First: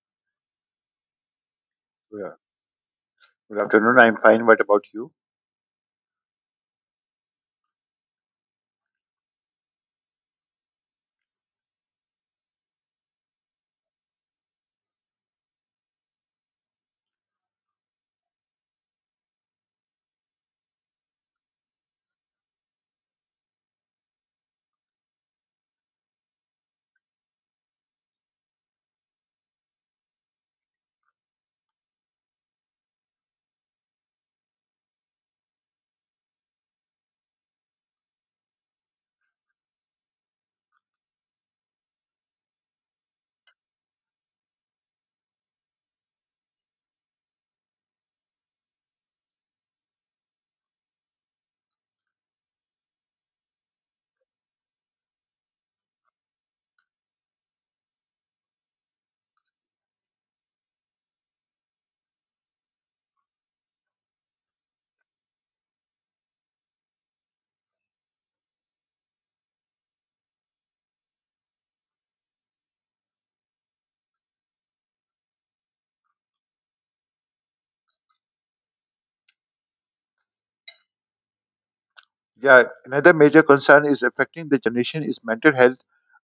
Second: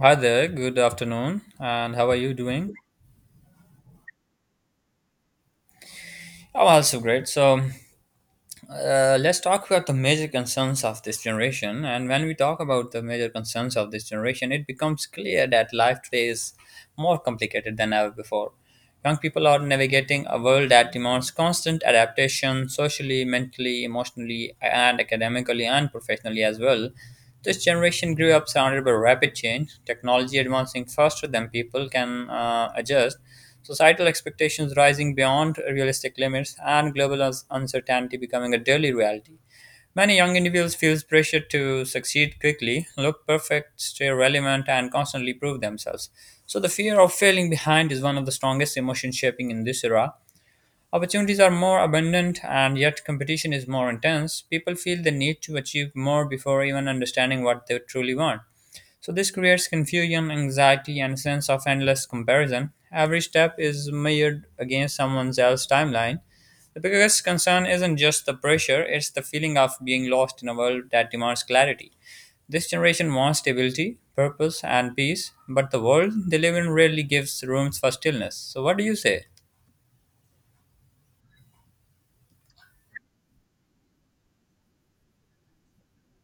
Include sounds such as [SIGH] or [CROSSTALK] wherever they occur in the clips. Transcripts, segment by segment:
Hi there, good afternoon, and how are you Yeah. doing? Good afternoon. I'm fine. What about you? I'm also great. Let's talk about the major concerns of this generation. And when we talk about the major concerns of this generation, it becomes clear that life today is more complicated than ever before. Young people are navigating a world that demands constant adaptation socially, mentally, emotionally, and academically and professionally as well. This generation grew up surrounded by rapid change, technology advancing faster than people can adjust. Societal expectations rising beyond realistic limits and global uncertainty becoming a daily reality. Many young individuals feel pressure to succeed quickly, look perfect, stay relevant, and constantly prove themselves. So, the fear of failing behind is one of the strongest emotions shaping in this era. Opportunities are more abundant and yet competition is more intense. People feel the need to achieve more before even understanding what they truly want. So this creates confusion, anxiety, and a sense of endless comparison. Every step is measured against someone else's timeline. The biggest concern isn't just the pressure, it's the feeling of being lost in a world that demands clarity. This generation wants stability, purpose, and peace, but the world they live in rarely gives rooms for stillness. So, what do you say? Yeah. Another major concern is affecting the generation is mental health.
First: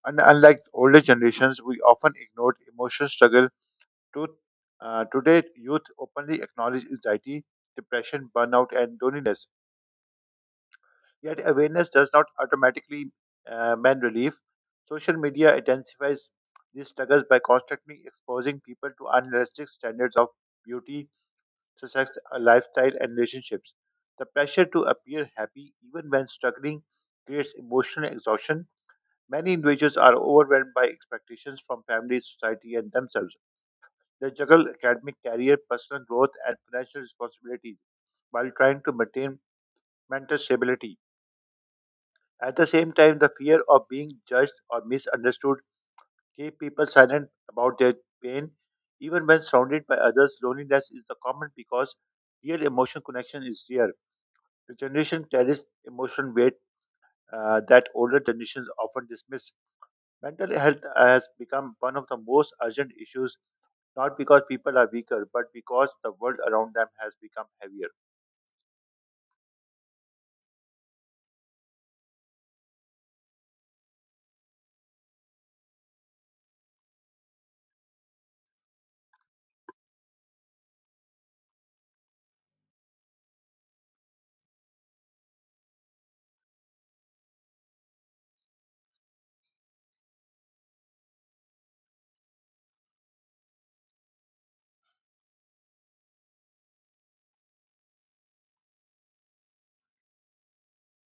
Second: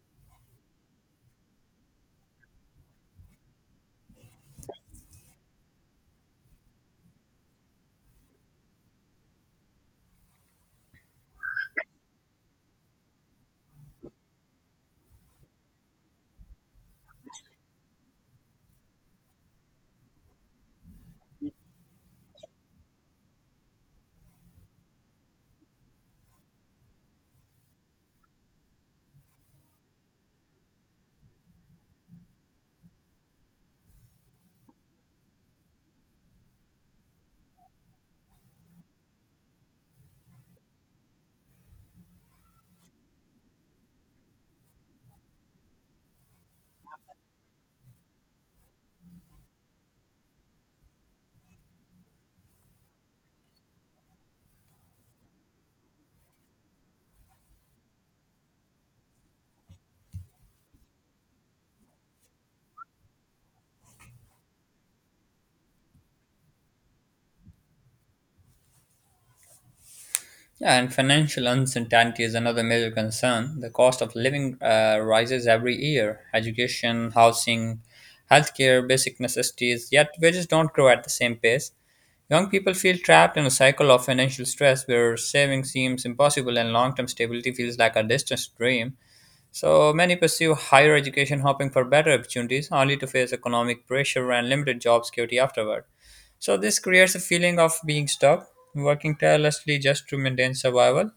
And unlike older generations, we often ignored emotional struggle. To, Today, youth openly acknowledge anxiety, depression, burnout, and loneliness. Yet awareness does not automatically mean relief. Social media intensifies these struggles by constantly exposing people to unrealistic standards of beauty such sex, lifestyle and relationships. The pressure to appear happy even when struggling creates emotional exhaustion. Many individuals are overwhelmed by expectations from family, society, and themselves. They juggle academic career, personal growth, and financial responsibilities while trying to maintain mental stability. At the same time, the fear of being judged or misunderstood keep people silent about their pain. Even when surrounded by others, loneliness is the common because real emotional connection is rare. The generation carries emotional weight that older generations often dismiss. Mental health has become one of the most urgent issues, not because people are weaker, but because the world around them has become heavier. Yeah, and financial uncertainty is another major concern. The cost of living rises every year. Education, housing, healthcare, basic necessities, yet wages don't grow at the same pace. Young people feel trapped in a cycle of financial stress where saving seems impossible and long term stability feels like a distant dream. So many pursue higher education hoping for better opportunities only to face economic pressure and limited job security afterward. So this creates a feeling of being stuck, working tirelessly just to maintain survival.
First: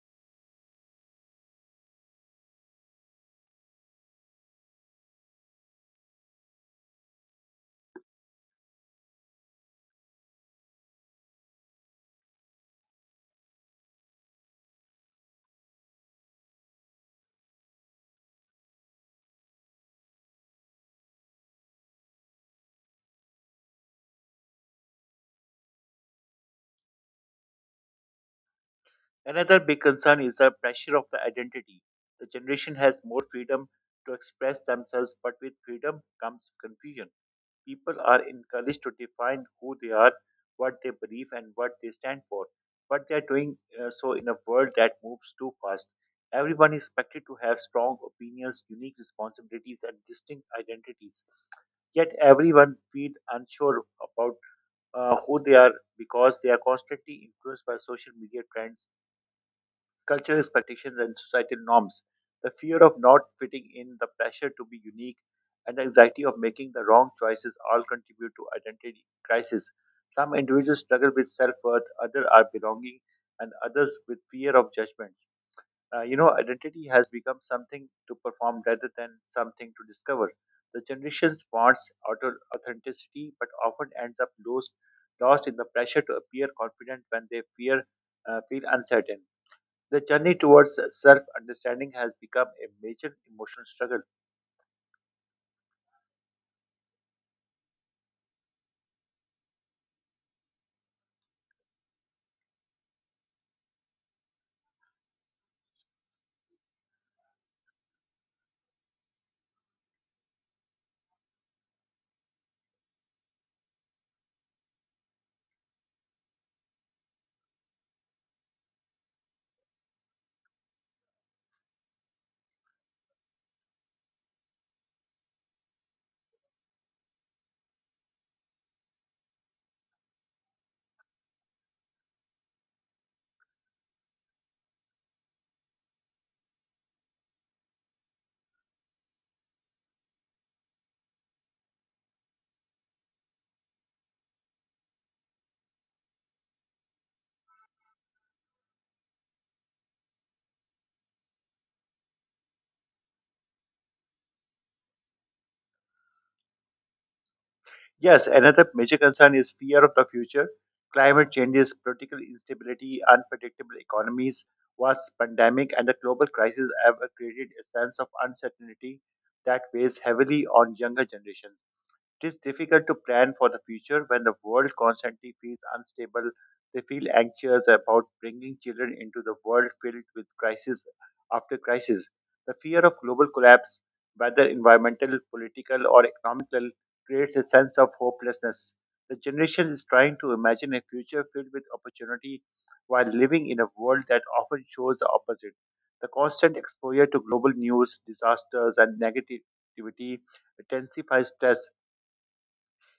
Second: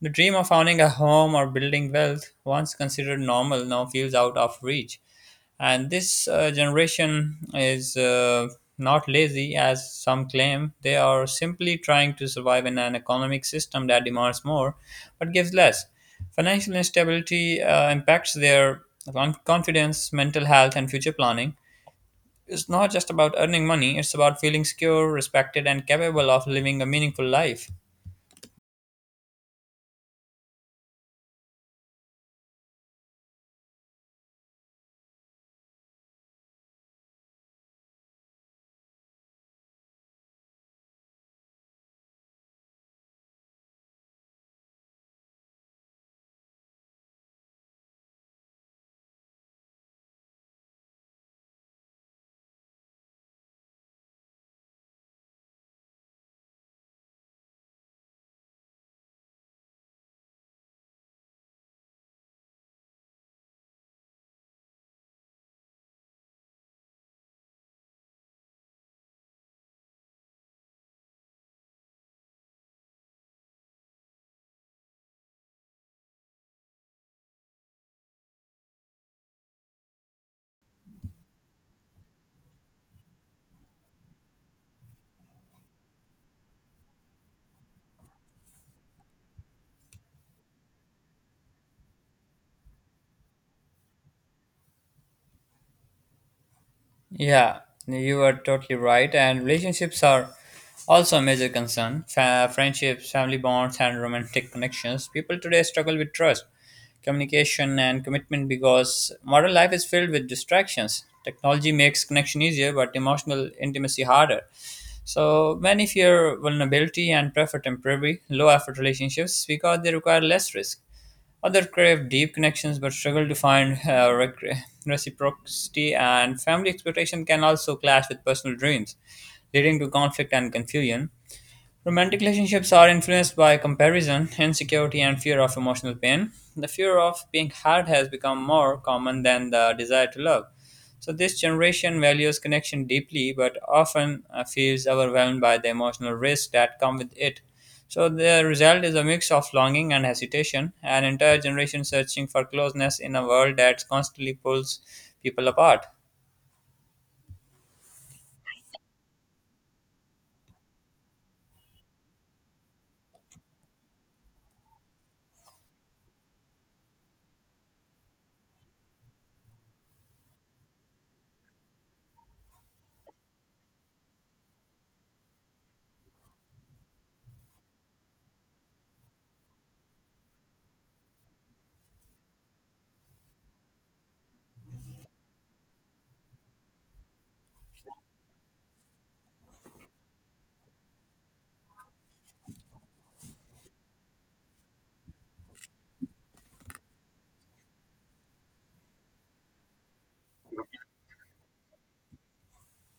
The dream of owning a home or building wealth, once considered normal, now feels out of reach. And this generation is not lazy, as some claim. They are simply trying to survive in an economic system that demands more but gives less. Financial instability impacts their confidence, mental health, and future planning. It's not just about earning money, it's about feeling secure, respected, and capable of living a meaningful life. Another big concern is the pressure of the identity. The generation has more freedom to express themselves, but with freedom comes confusion. People are encouraged to define who they are, what they believe, and what they stand for. But they are doing so in a world that moves too fast. Everyone is expected to have strong opinions, unique responsibilities, and distinct identities. Yet everyone feels unsure about who they are because they are constantly influenced by social media trends, cultural expectations and societal norms, the fear of not fitting in, the pressure to be unique, and the anxiety of making the wrong choices all contribute to identity crisis. Some individuals struggle with self worth, others are belonging, and others with fear of judgments. You know, identity has become something to perform rather than something to discover. The generations wants authenticity, but often ends up lost, lost in the pressure to appear confident when they fear feel uncertain. The journey towards self understanding has become a major emotional struggle. Yeah, you are totally right. And relationships are also a major concern. Friendships, family bonds, and romantic connections. People today struggle with trust, communication, and commitment because modern life is filled with distractions. Technology makes connection easier, but emotional intimacy harder. So many fear vulnerability and prefer temporary, low effort relationships because they require less risk. Others crave deep connections but struggle to find reciprocity, and family expectation can also clash with personal dreams, leading to conflict and confusion. Romantic relationships are influenced by comparison, insecurity, and fear of emotional pain. The fear of being hurt has become more common than the desire to love. So, this generation values connection deeply but often feels overwhelmed by the emotional risks that come with it. So, the result is a mix of longing and hesitation, an entire generation searching for closeness in a world that constantly pulls people apart. Yes, another major concern is fear of the future. Climate changes, political instability, unpredictable economies, vast pandemic, and the global crisis have created a sense of uncertainty that weighs heavily on younger generations. It is difficult to plan for the future when the world constantly feels unstable. They feel anxious about bringing children into the world filled with crisis after crisis. The fear of global collapse, whether environmental, political, or economical, creates a sense of hopelessness. The generation is trying to imagine a future filled with opportunity while living in a world that often shows the opposite. The constant exposure to global news, disasters, and negativity intensifies stress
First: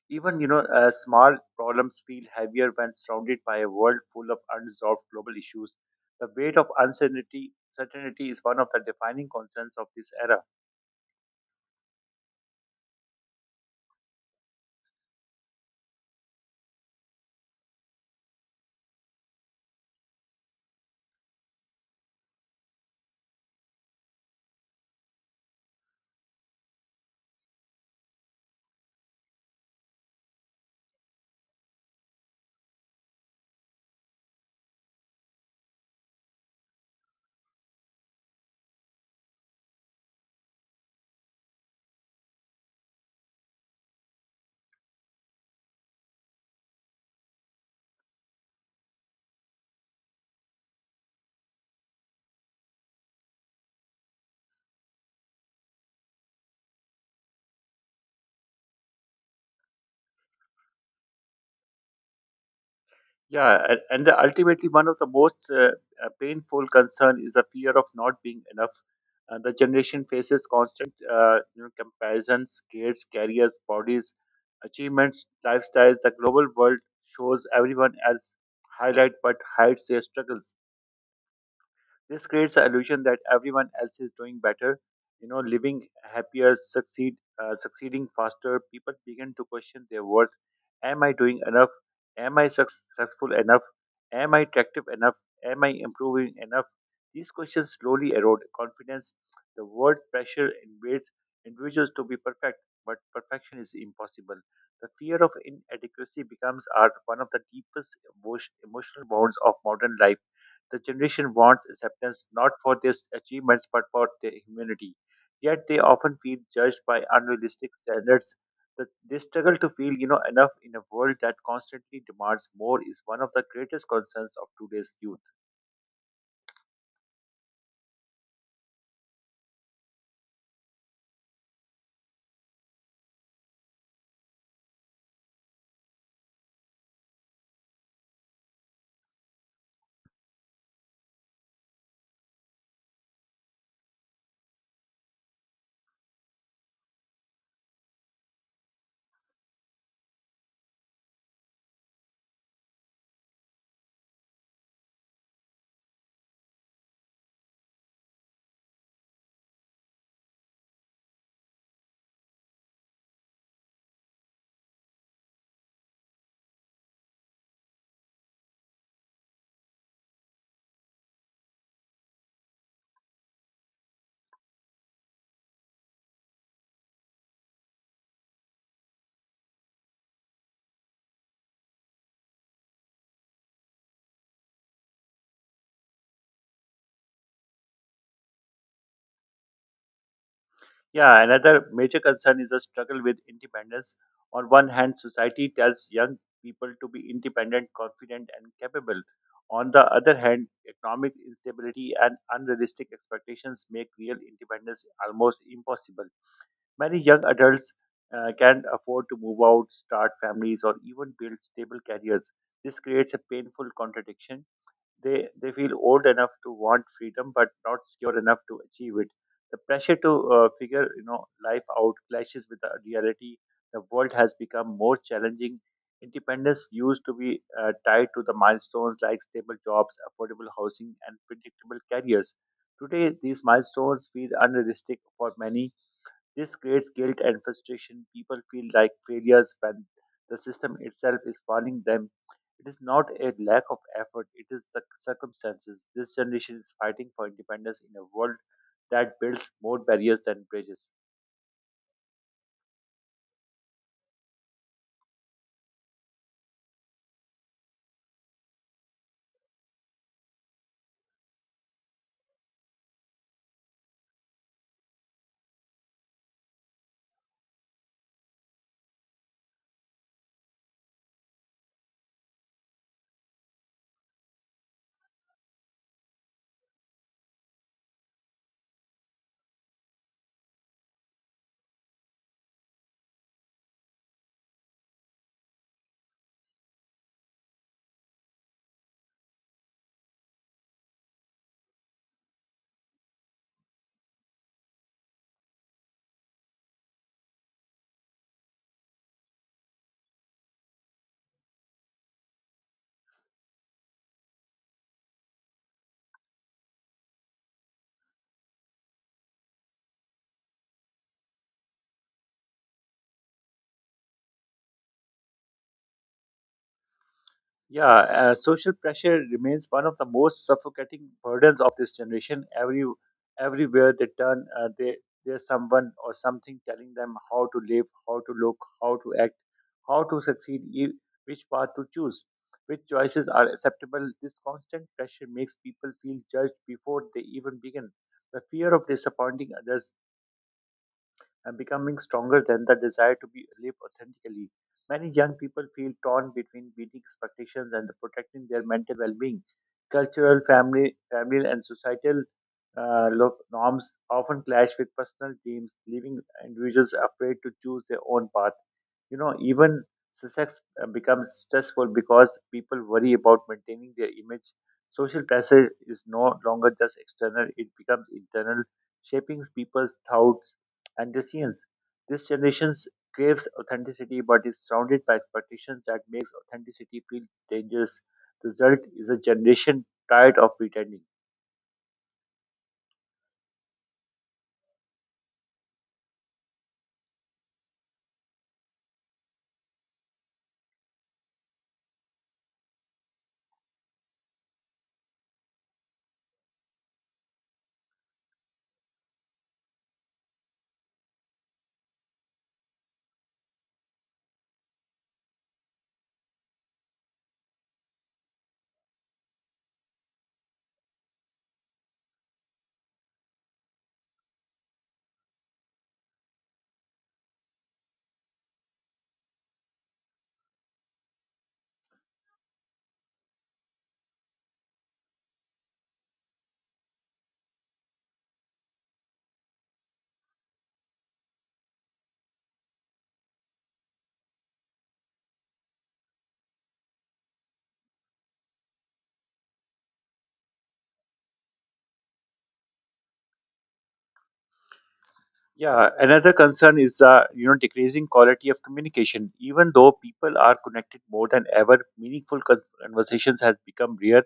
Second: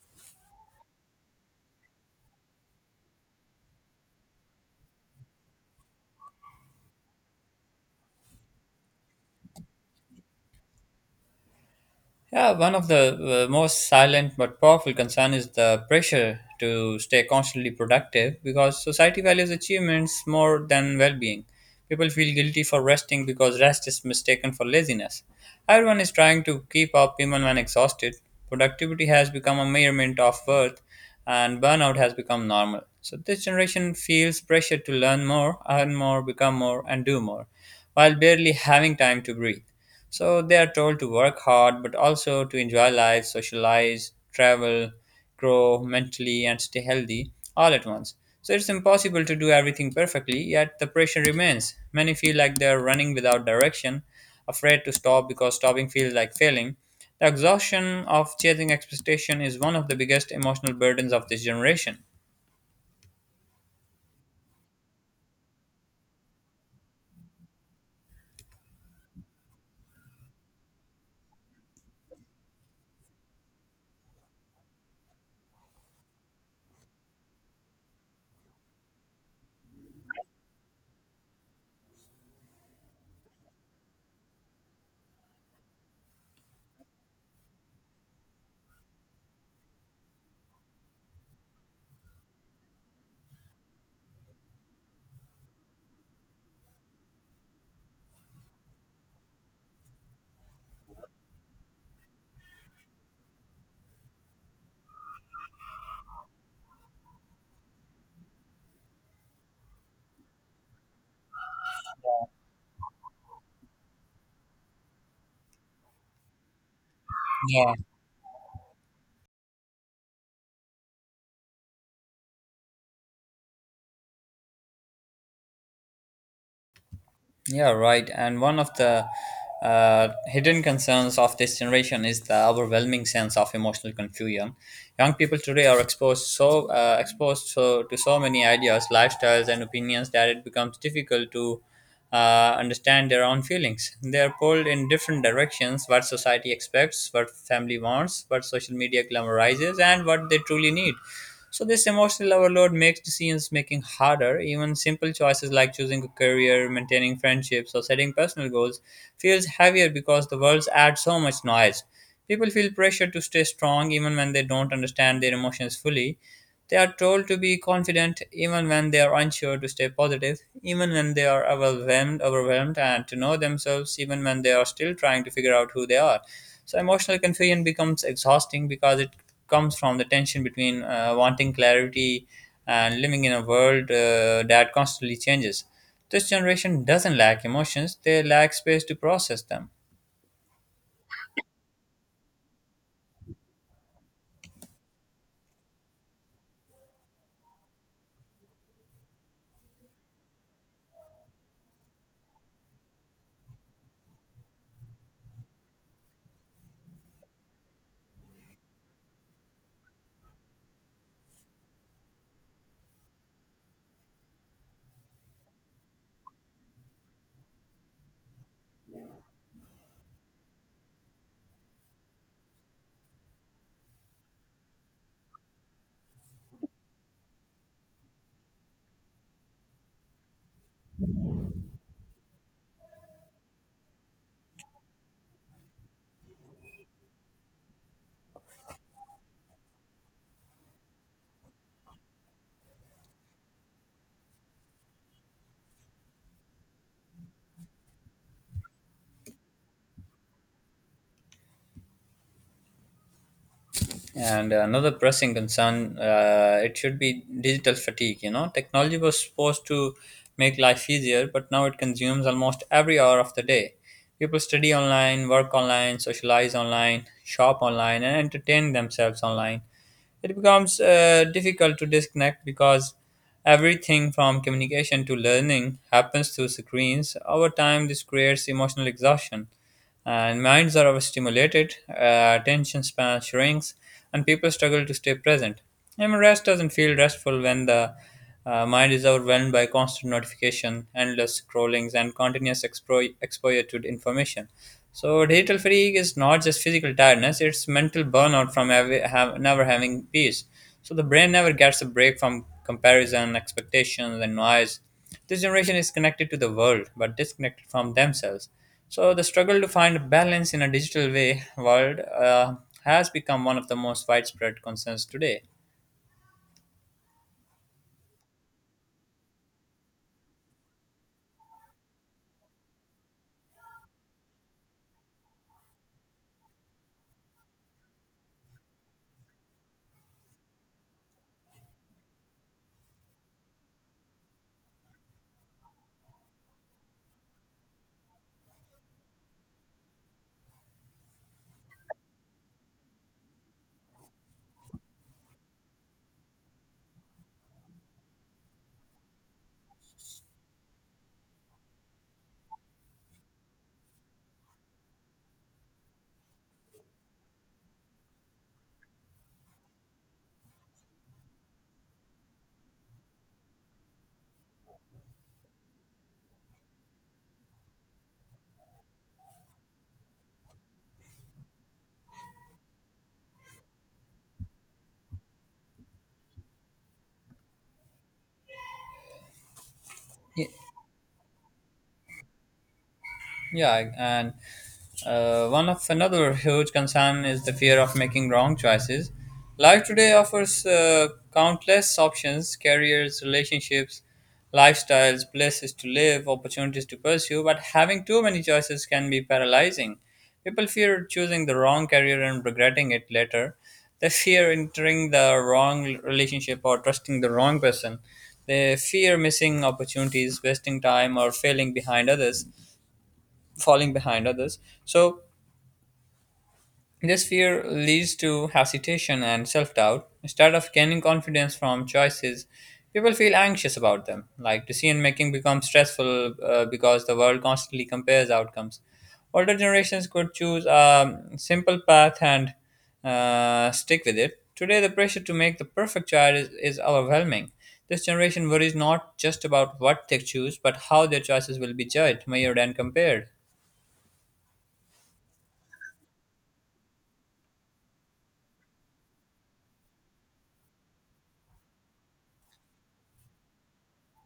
even you know, small problems feel heavier when surrounded by a world full of unresolved global issues. The weight of uncertainty certainty is one of the defining concerns of this era. Yeah, one of the most silent but powerful concern is the pressure to stay constantly productive because society values achievements more than well-being. People feel guilty for resting because rest is mistaken for laziness. Everyone is trying to keep up even when exhausted. Productivity has become a measurement of worth and burnout has become normal. So this generation feels pressure to learn more, earn more, become more and do more while barely having time to breathe. So they are told to work hard, but also to enjoy life, socialize, travel, grow mentally, and stay healthy all at once. So it's impossible to do everything perfectly, yet the pressure remains. Many feel like they're running without direction, afraid to stop because stopping feels like failing. The exhaustion of chasing expectation is one of the biggest emotional burdens of this generation. Yeah, and ultimately, one of the most painful concern is the fear of not being enough. And the generation faces constant, you know, comparisons, grades, careers, bodies, achievements, lifestyles. The global world shows everyone as highlight, but hides their struggles. This creates an illusion that everyone else is doing better, you know, living happier, succeeding faster. People begin to question their worth. Am I doing enough? Am I successful enough? Am I attractive enough? Am I improving enough? These questions slowly erode confidence. The word pressure invades individuals to be perfect, but perfection is impossible. The fear of inadequacy becomes art one of the deepest emotional bonds of modern life. The generation wants acceptance not for their achievements but for their humanity. Yet they often feel judged by Yeah. unrealistic standards. They struggle to feel, you know, enough in a world that constantly demands more is one of the greatest concerns of today's youth. Yeah, right. And one of the hidden concerns of this generation is the overwhelming sense of emotional confusion. Young people today are exposed so to so many ideas, lifestyles, and opinions that it becomes difficult to understand their own feelings. They are pulled in different directions: what society expects, what family wants, what social media glamorizes, and what they truly need. So this emotional overload makes decisions making harder. Even simple choices like choosing a career, maintaining friendships, or setting personal goals feels heavier because the worlds add so much noise. People feel pressure to stay strong even when they don't understand their emotions fully. They are told to be confident even when they are unsure, to stay positive even when they are overwhelmed, and to know themselves even when they are still trying to figure out who they are. So emotional confusion becomes exhausting because it comes from the tension between wanting clarity and living in a world that constantly changes. This generation doesn't lack emotions; they lack space to process them. Yeah, another major concern is a struggle with independence. On one hand, society tells young people to be independent, confident, and capable. On the other hand, economic instability and unrealistic expectations make real independence almost impossible. Many young adults can't afford to move out, start families, or even build stable careers. This creates a painful contradiction. They feel old enough to want freedom, but not secure enough to achieve it. The pressure to figure you know life out clashes with the reality. The world has become more challenging. Independence used to be tied to the milestones like stable jobs, affordable housing, and predictable careers. Today, these milestones feel unrealistic for many. This creates guilt and frustration. People feel like failures when the system itself is failing them. It is not a lack of effort, it is the circumstances. This generation is fighting for independence in a world that builds more barriers than bridges. And another pressing concern, it should be digital fatigue. You know, technology was supposed to make life easier, but now it consumes almost every hour of the day. People study online, work online, socialize online, shop online, and entertain themselves online. It becomes difficult to disconnect because everything from communication to learning happens through screens. Over time, this creates emotional exhaustion and minds are overstimulated, attention span shrinks, and people struggle to stay present. And rest doesn't feel restful when the mind is overwhelmed by constant notification, endless scrollings, and continuous exposure to information. So, digital fatigue is not just physical tiredness, it's mental burnout from never having peace. So, the brain never gets a break from comparison, expectations, and noise. This generation is connected to the world but disconnected from themselves. So, the struggle to find balance in a digital way world has become one of the most widespread concerns today. Yeah, social pressure remains one of the most suffocating burdens of this generation. Everywhere they turn, they there's someone or something telling them how to live, how to look, how to act, how to succeed, which path to choose, which choices are acceptable. This constant pressure makes people feel judged before they even begin. The fear of disappointing others and becoming stronger than the desire to be live authentically. Many young people feel torn between meeting expectations and protecting their mental well-being. Cultural, family, and societal norms often clash with personal dreams, leaving individuals afraid to choose their own path. You know, even success becomes stressful because people worry about maintaining their image. Social pressure is no longer just external; it becomes internal, shaping people's thoughts and the resilience. This generation craves authenticity but is surrounded by expectations that makes authenticity feel dangerous. The result is a generation tired Y- of pretending. Yeah, and one of another huge concern is the fear of making wrong choices. Life today offers countless options, careers, relationships, lifestyles, places to live, opportunities to pursue, but having too many choices can be paralyzing. People fear choosing the wrong career and regretting it later. They fear entering the wrong relationship or trusting the wrong person. They fear missing opportunities, wasting time, or falling behind others. So this fear leads to hesitation and self doubt. Instead of gaining confidence from choices, people feel anxious about them. Like decision making becomes stressful because the world constantly compares outcomes. Older generations could choose a simple path and stick with it. Today, the pressure to make the perfect child is overwhelming. This generation worries not just about what they choose, but how their choices will be judged, measured, and compared. Yeah, another concern is the you know decreasing quality of communication. Even though people are connected more than ever, meaningful conversations has become rare.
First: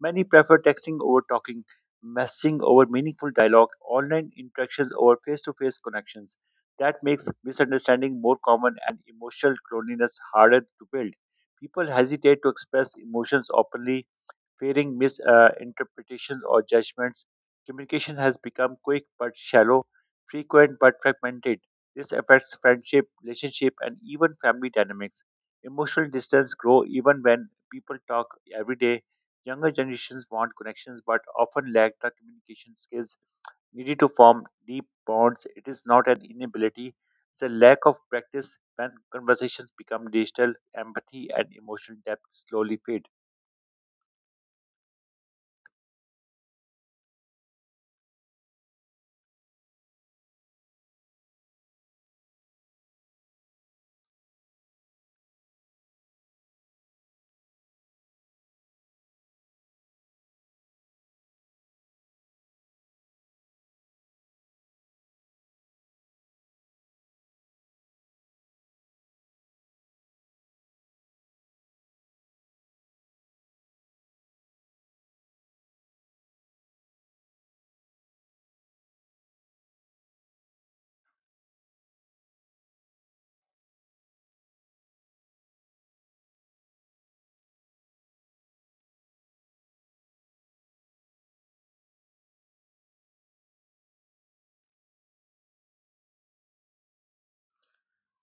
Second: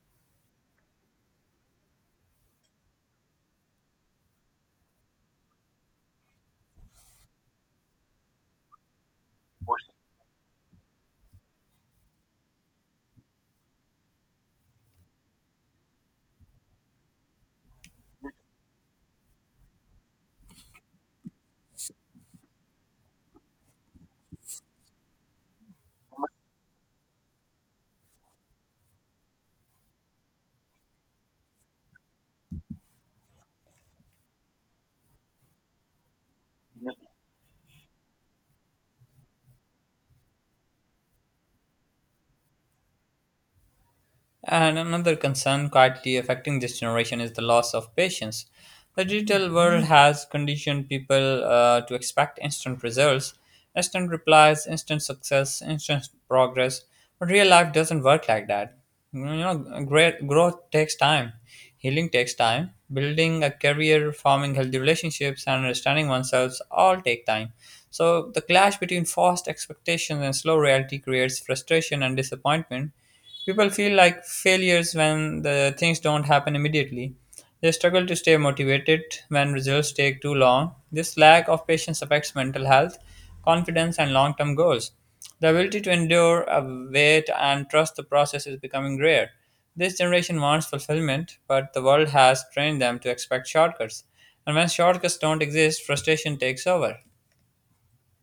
Many prefer texting over talking, messaging over meaningful dialogue, online interactions over face-to-face connections. That makes misunderstanding more common and emotional loneliness harder to build. People hesitate to express emotions openly fearing misinterpretations or judgments. Communication has become quick but shallow, frequent but fragmented. This affects friendship, relationship, and even family dynamics. Emotional distance grow even when people talk every day. Younger generations want connections but often lack the communication skills needed to form deep bonds. It is not an inability, it's a lack of practice. When conversations become digital, empathy and emotional depth slowly fade. And another concern quietly affecting this generation is the loss of patience. The digital world has conditioned people to expect instant results, instant replies, instant success, instant progress. But real life doesn't work like that. You know, great growth takes time, healing takes time, building a career, forming healthy relationships, and understanding oneself all take time. So the clash between fast expectations and slow reality creates frustration and disappointment. People feel like failures when the things don't happen immediately. They struggle to stay motivated when results take too long. This lack of patience affects mental health, confidence, and long term goals. The ability to endure, wait, and trust the process is becoming rare. This generation wants fulfillment, but the world has trained them to expect shortcuts. And when shortcuts don't exist, frustration takes over.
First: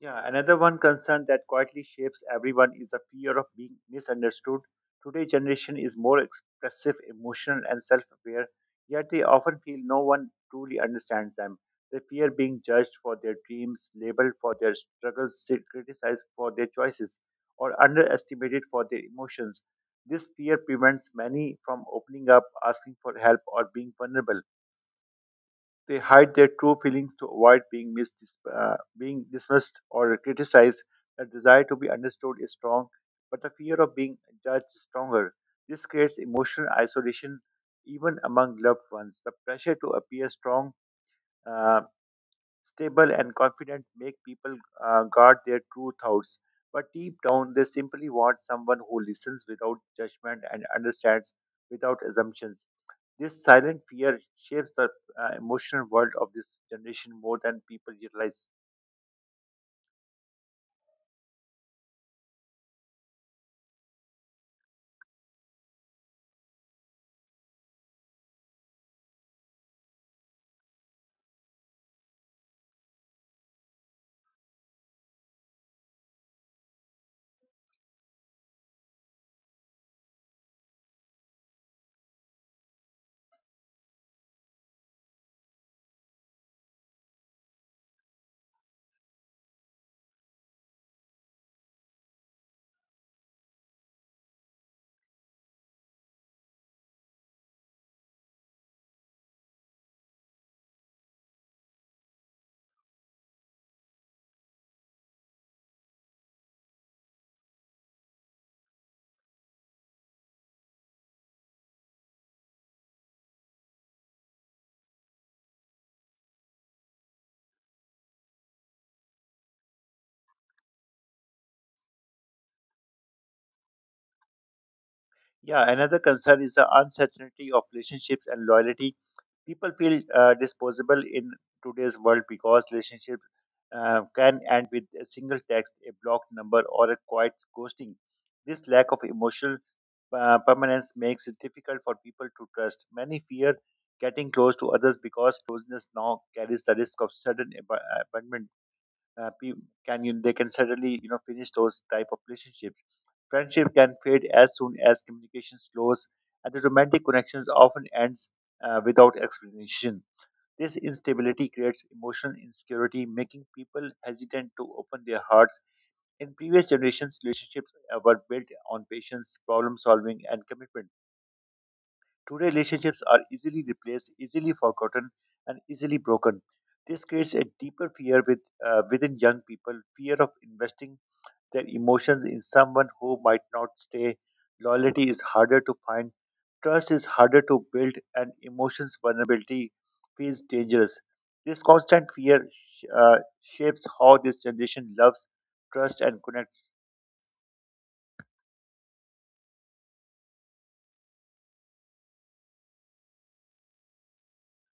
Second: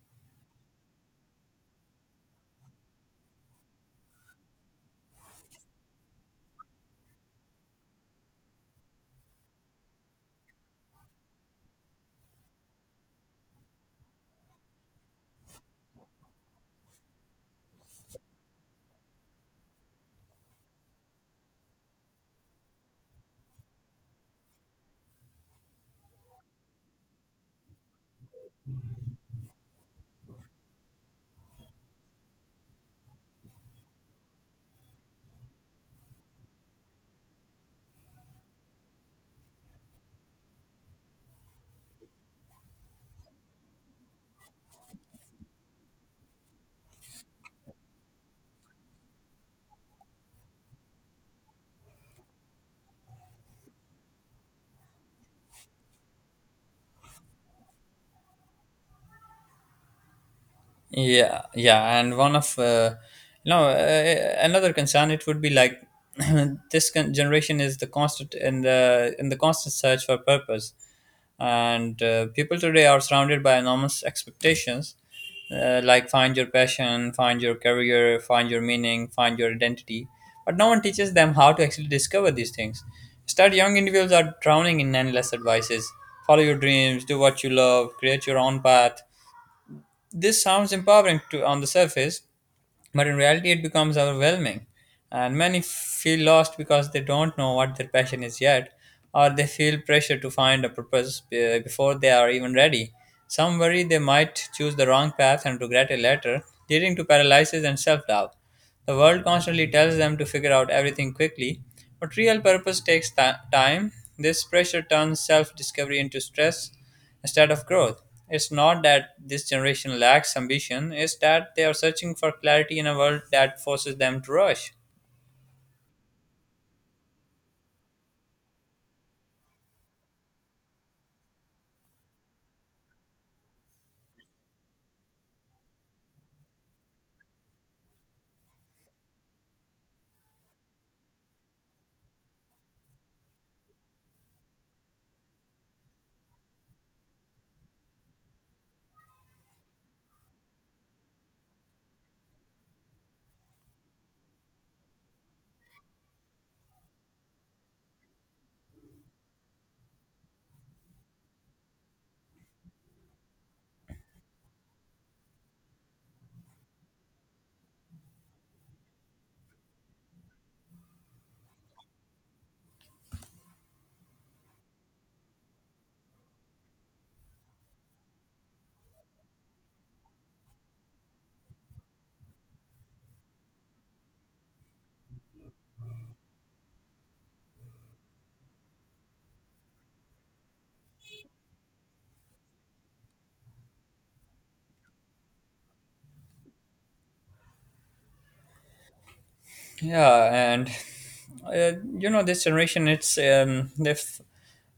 Yeah, another one concern that quietly shapes everyone is the fear of being misunderstood. Today's generation is more expressive, emotional, and self aware, yet they often feel no one truly understands them. They fear being judged for their dreams, labeled for their struggles, criticized for their choices, or underestimated for their emotions. This fear prevents many from opening up, asking for help, or being vulnerable. They hide their true feelings to avoid being dismissed or criticized. The desire to be understood is strong, but the fear of being judged is stronger. This creates emotional isolation even among loved ones. The pressure to appear strong, uh, stable, and confident make people guard their true thoughts. But deep down, they simply want someone who listens without judgment and understands without assumptions. This silent fear shapes the emotional world of this generation more than people realize. Yeah, yeah, and one of you know another concern it would be like [CLEARS THROAT] this generation is the constant in the constant search for purpose, and people today are surrounded by enormous expectations, like find your passion, find your career, find your meaning, find your identity, but no one teaches them how to actually discover these things. Start young individuals are drowning in endless advices. Follow your dreams, do what you love, create your own path. This sounds empowering to, on the surface, but in reality, it becomes overwhelming. And many feel lost because they don't know what their passion is yet, or they feel pressure to find a purpose before they are even ready. Some worry they might choose the wrong path and regret it later, leading to paralysis and self doubt. The world constantly tells them to figure out everything quickly, but real purpose takes time. This pressure turns self discovery into stress instead of growth. It's not that this generation lacks ambition, it's that they are searching for clarity in a world that forces them to rush. Yeah, another concern is the uncertainty of relationships and loyalty. People feel disposable in today's world because relationships can end with a single text, a blocked number, or a quiet ghosting. This lack of emotional permanence makes it difficult for people to trust. Many fear getting close to others because closeness now carries the risk of sudden abandonment. uh, pe- can you, they can suddenly you know finish those type of relationships. Friendship can fade as soon as communication slows, and the romantic connections often ends without explanation. This instability creates emotional insecurity, making people hesitant to open their hearts. In previous generations, relationships were built on patience, problem solving and commitment. Today relationships are easily replaced, easily forgotten, and easily broken. This creates a deeper fear within young people, fear of investing their emotions in someone who might not stay. Loyalty is harder to find, trust is harder to build, and emotions vulnerability feels dangerous. This constant fear shapes how this generation loves, trusts, and connects. Yeah, and you know this generation, it's um, they f-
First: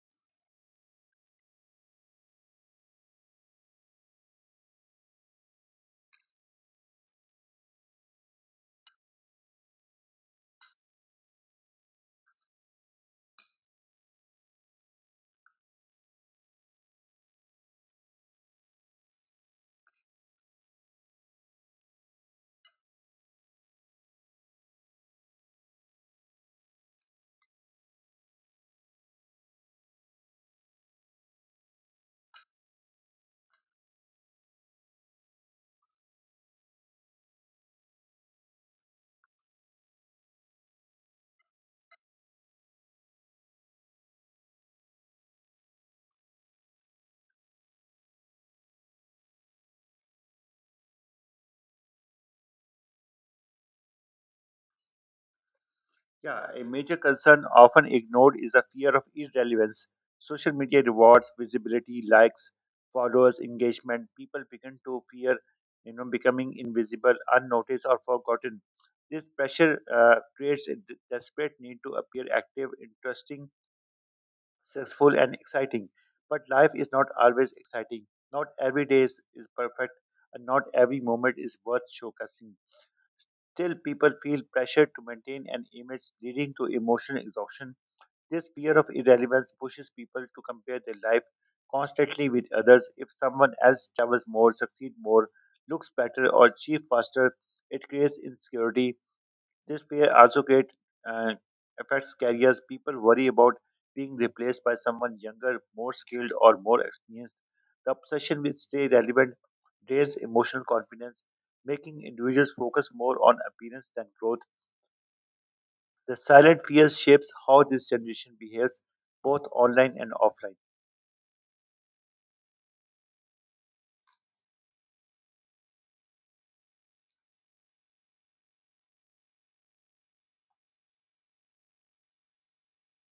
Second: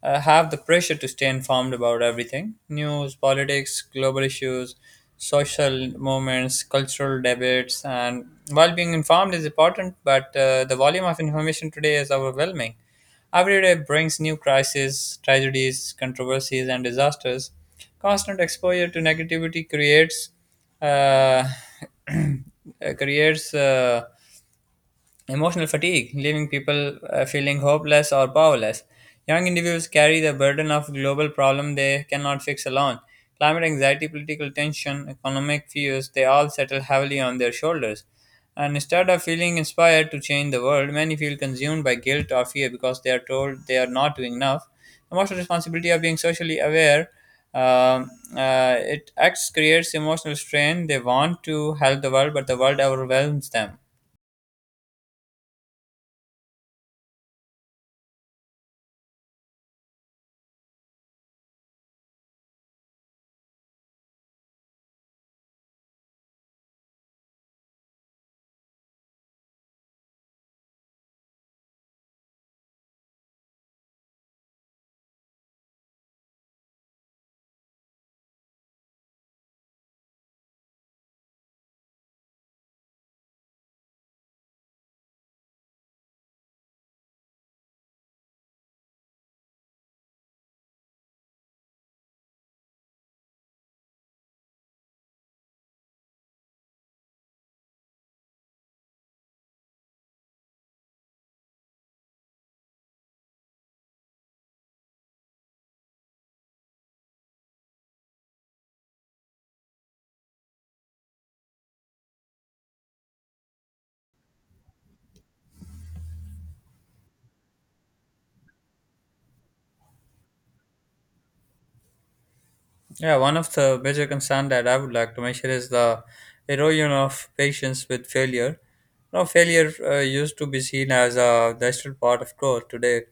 uh, have the pressure to stay informed about everything: news, politics, global issues, social movements, cultural debates. And While being informed is important, but the volume of information today is overwhelming. Every day brings new crises, tragedies, controversies, and disasters. Constant exposure to negativity creates uh, [CLEARS THROAT] creates emotional fatigue, leaving people feeling hopeless or powerless. Young individuals carry the burden of global problems they cannot fix alone. Climate anxiety, political tension, economic fears, they all settle heavily on their shoulders. And instead of feeling inspired to change the world, many feel consumed by guilt or fear because they are told they are not doing enough. Emotional responsibility of being socially aware, um, it acts creates emotional strain. They want to help the world, but the world overwhelms them. Yeah, a major concern often ignored is a fear of irrelevance. Social media rewards visibility, likes, followers, engagement. People begin to fear, you know, becoming invisible, unnoticed, or forgotten. This pressure creates a desperate need to appear active, interesting, successful, and exciting. But life is not always exciting. Not every day is perfect, and not every moment is worth showcasing. Still, people feel pressure to maintain an image, leading to emotional exhaustion. This fear of irrelevance pushes people to compare their life constantly with others. If someone else travels more, succeeds more, looks better, or achieves faster, it creates insecurity. This fear also great uh, affects careers. People worry about being replaced by someone younger, more skilled, or more experienced. The obsession with stay relevant drains emotional confidence, making individuals focus more on appearance than growth. The silent fear shapes how this generation behaves, both online and offline. Yeah, one of the major concern that I would like to mention is the erosion of patience with failure. Now, failure used to be seen as a natural part of growth. Today,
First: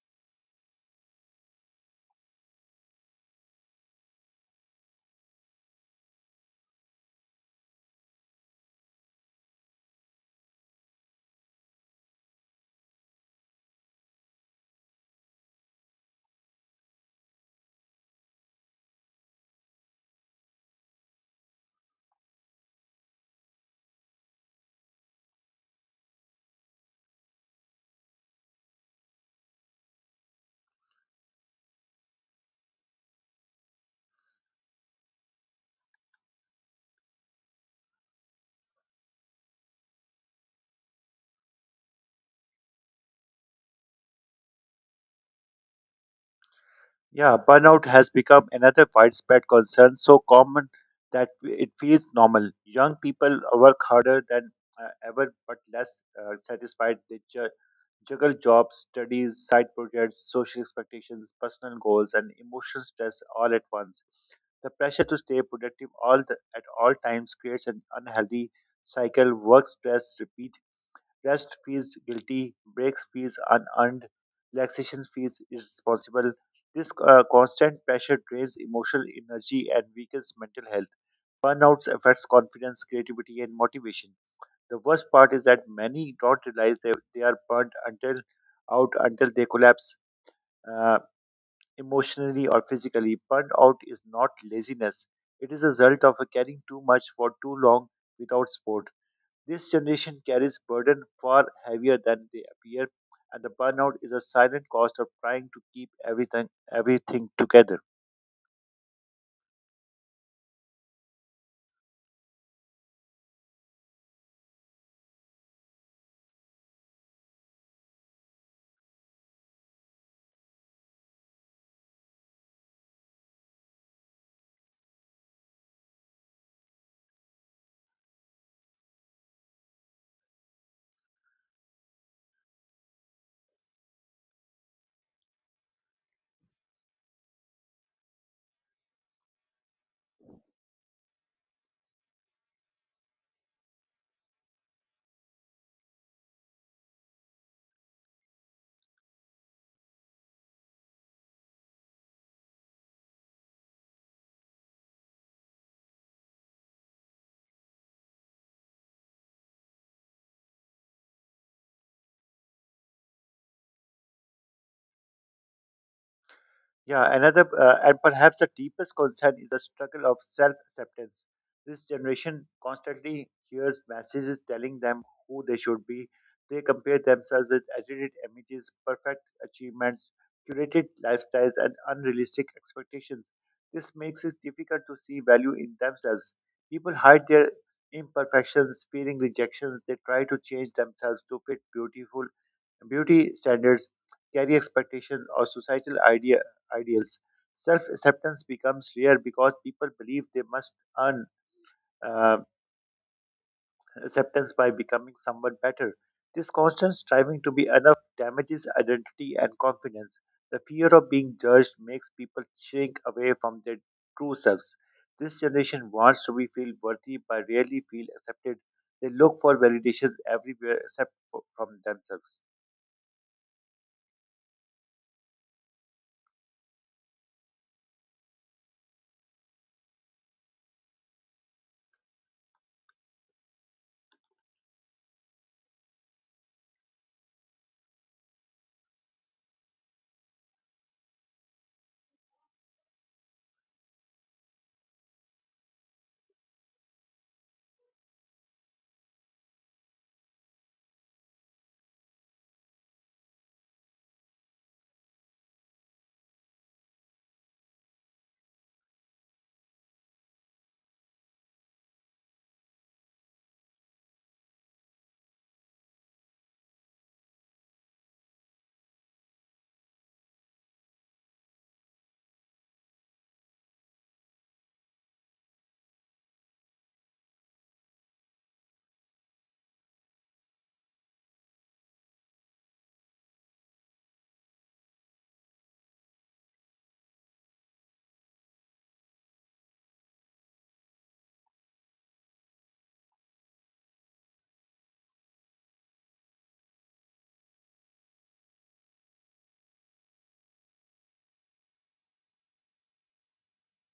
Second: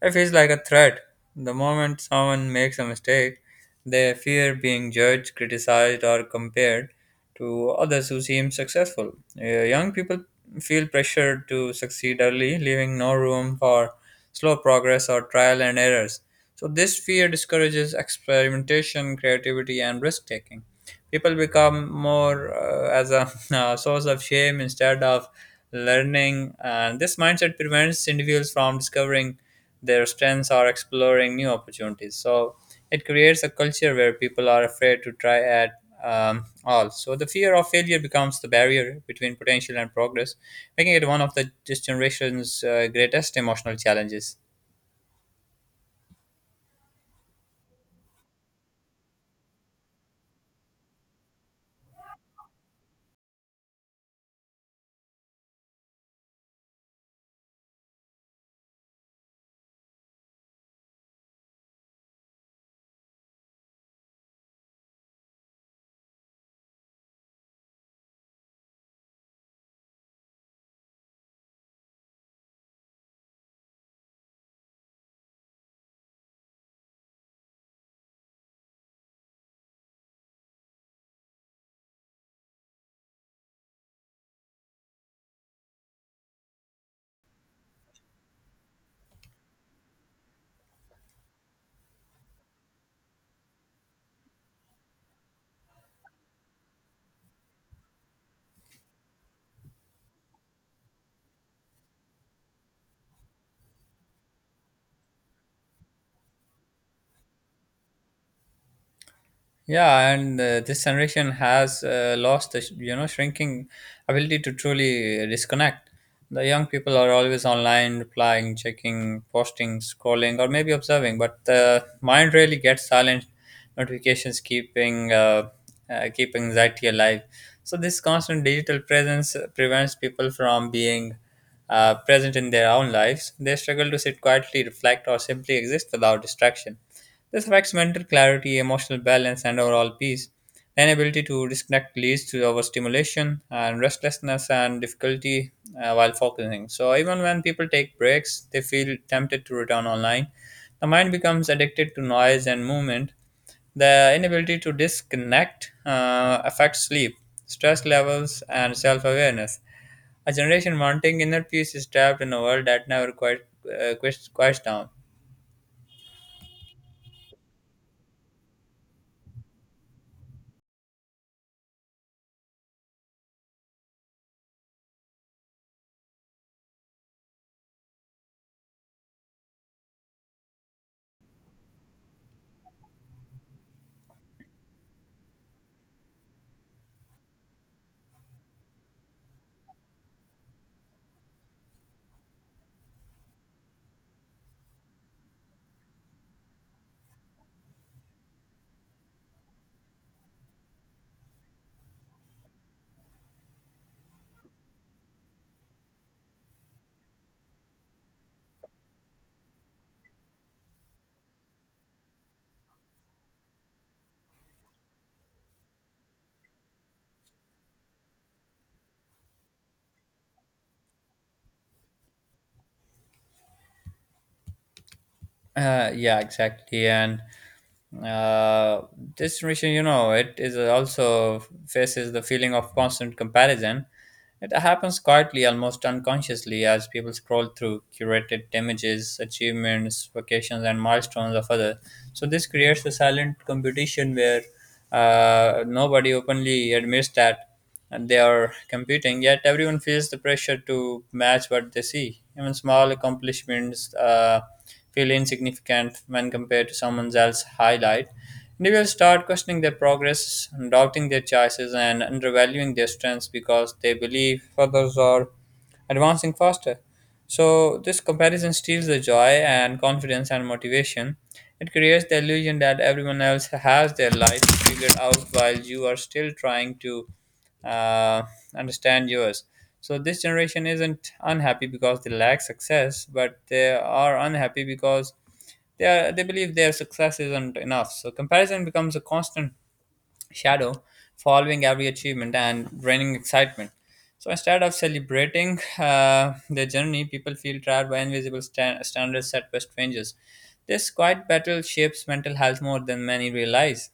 it feels like a threat. The moment someone makes a mistake, they fear being judged, criticized, or compared to others who seem successful. Young people feel pressured to succeed early, leaving no room for slow progress or trial and errors. So, this fear discourages experimentation, creativity, and risk taking. People become more as a [LAUGHS] source of shame instead of learning, and this mindset prevents individuals from discovering their strengths are exploring new opportunities. So it creates a culture where people are afraid to try at all. So the fear of failure becomes the barrier between potential and progress, making it one of the this generation's greatest emotional challenges. Yeah, burnout has become another widespread concern, so common that it feels normal. Young people work harder than ever, but less satisfied. Juggle jobs, studies, side projects, social expectations, personal goals, and emotional stress all at once. The pressure to stay productive at all times creates an unhealthy cycle. Work stress, repeat. Rest feels guilty, breaks feels unearned, relaxation feels irresponsible. This constant pressure drains emotional energy and weakens mental health. Burnouts affects confidence, creativity, and motivation. The worst part is that many don't realize they are burned until out until they collapse uh, emotionally or physically. Burnout is not laziness; it is a result of carrying too much for too long without support. This generation carries burden far heavier than they appear, and the burnout is a silent cost of trying to keep everything together. Yeah, and this generation has lost the you know shrinking ability to truly disconnect. The young people are always online, replying, checking, posting, scrolling, or maybe observing, but the mind really gets silent. Notifications keep anxiety alive. So this constant digital presence prevents people from being present in their own lives. They struggle to sit quietly, reflect, or simply exist without distraction. This affects mental clarity, emotional balance, and overall peace. The inability to disconnect leads to overstimulation and restlessness and difficulty while focusing. So, even when people take breaks, they feel tempted to return online. The mind becomes addicted to noise and movement. The inability to disconnect affects sleep, stress levels, and self awareness. A generation wanting inner peace is trapped in a world that never quite quiets down. Yeah, another and perhaps the deepest concern is the struggle of self-acceptance. This generation constantly hears messages telling them who they should be. They compare themselves with edited images, perfect achievements, curated lifestyles, and unrealistic expectations. This makes it difficult to see value in themselves. People hide their imperfections, feeling rejections. They try to change themselves to fit beautiful beauty standards, career expectations, or societal ideals. Self acceptance becomes rare because people believe they must earn uh, acceptance by becoming someone better. This constant striving to be enough damages identity and confidence. The fear of being judged makes people shrink away from their true selves. This generation wants to be feel worthy but rarely feel accepted. They look for validations everywhere except for, from themselves. Yeah, exactly. And uh, this generation, you know, it is also faces the feeling of constant comparison. It happens quietly, almost unconsciously, as people scroll through curated images, achievements, vacations, and milestones of others. So this creates a silent competition where nobody openly admits that, and they are competing, yet everyone feels the pressure to match what they see. Even small accomplishments feel insignificant when compared to someone else's highlight. Individuals start questioning their progress, doubting their choices, and undervaluing their strengths because they believe others are advancing faster. So, this comparison steals the joy and confidence and motivation. It creates the illusion that everyone else has their life figured out while you are still trying to uh, understand yours. So, this generation isn't unhappy because they lack success, but they are unhappy because they believe their success isn't enough. So, comparison becomes a constant shadow following every achievement and draining excitement. So instead of celebrating the journey, people feel trapped by invisible standards set by strangers. This quiet battle shapes mental health more than many realize.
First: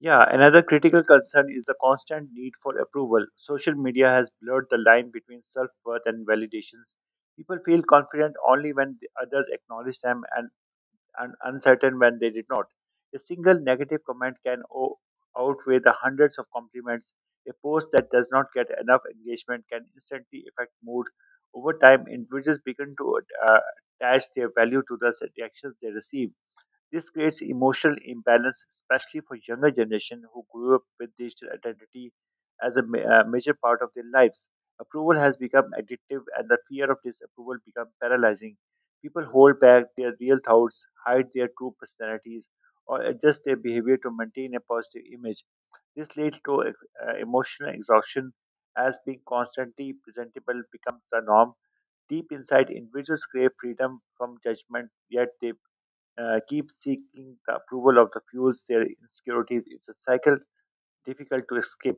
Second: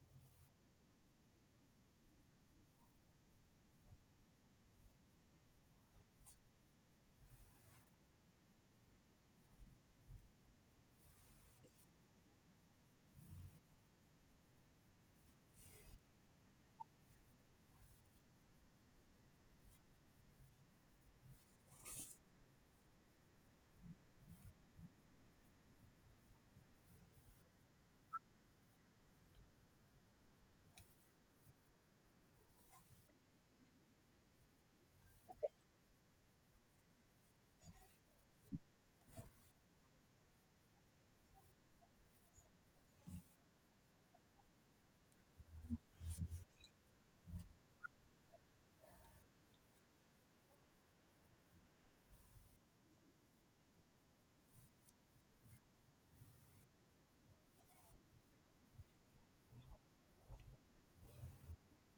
Yeah, another critical concern is the constant need for approval. Social media has blurred the line between self worth and validations. People feel confident only when the others acknowledge them and uncertain when they did not. A single negative comment can outweigh the hundreds of compliments. A post that does not get enough engagement can instantly affect mood. Over time, individuals begin to uh, attach their value to the reactions they receive. This creates emotional imbalance, especially for younger generation who grew up with digital identity as a major part of their lives. Approval has become addictive, and the fear of disapproval becomes paralyzing. People hold back their real thoughts, hide their true personalities, or adjust their behavior to maintain a positive image. This leads to emotional exhaustion as being constantly presentable becomes the norm. Deep inside, individuals crave freedom from judgment, yet they keep seeking the approval of the fuels their insecurities. It's a cycle difficult to escape.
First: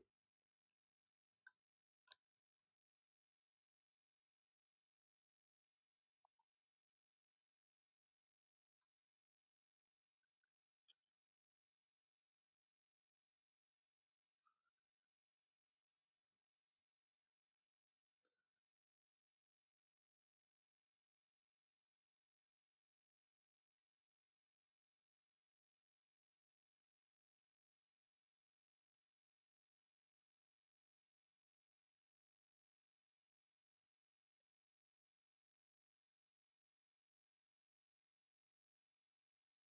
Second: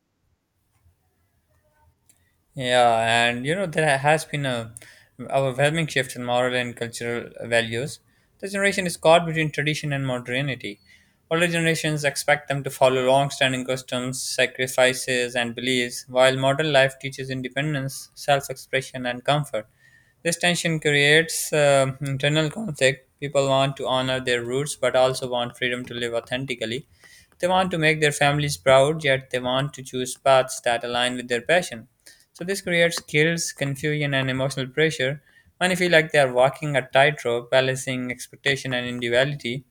Yeah, and you know, there has been a overwhelming shift in moral and cultural values. The generation is caught between tradition and modernity. Older generations expect them to follow long standing customs, sacrifices, and beliefs, while modern life teaches independence, self expression, and comfort. This tension creates internal conflict. People want to honor their roots but also want freedom to live authentically. They want to make their families proud, yet they want to choose paths that align with their passion. So this creates guilt, confusion, and emotional pressure. Many feel like they are walking a tightrope, balancing expectation and individuality.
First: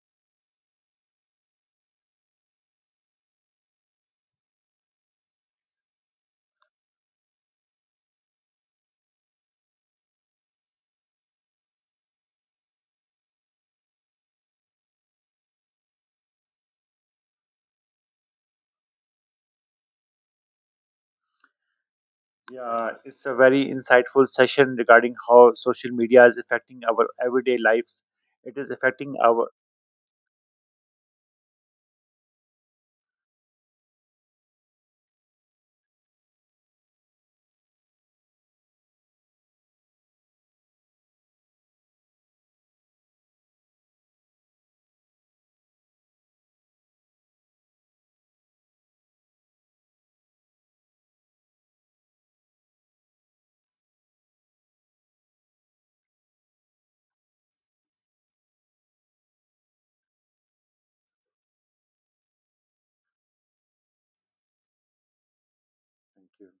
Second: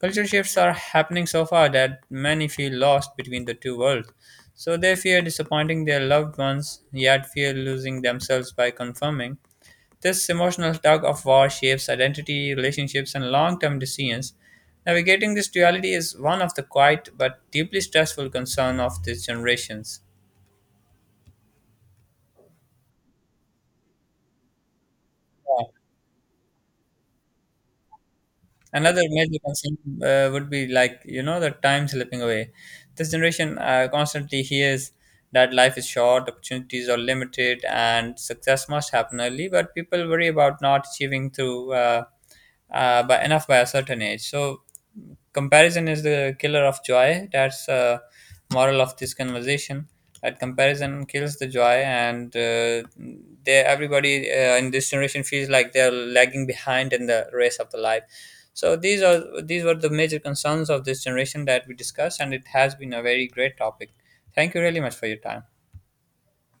Culture shifts are happening so far that many feel lost between the two worlds. So they fear disappointing their loved ones, yet fear losing themselves by conforming. This emotional tug of war shapes identity, relationships, and long term decisions. Navigating this duality is one of the quiet but deeply stressful concerns of these generations. Yeah, it's a very insightful session regarding how social media is affecting our everyday lives. It is Another affecting major our. concern would be like you know the time slipping away. This generation constantly hears that life is short, opportunities are limited, and success must happen early. But people worry about not achieving through by enough by a certain age. So comparison is the killer of joy. That's moral of this conversation. That comparison kills the joy, and they everybody in this generation feels like they're lagging behind in the race of the life. So these were the major concerns of this generation that we discussed, and it has been a very great topic. Thank you really much for your time. Thank you.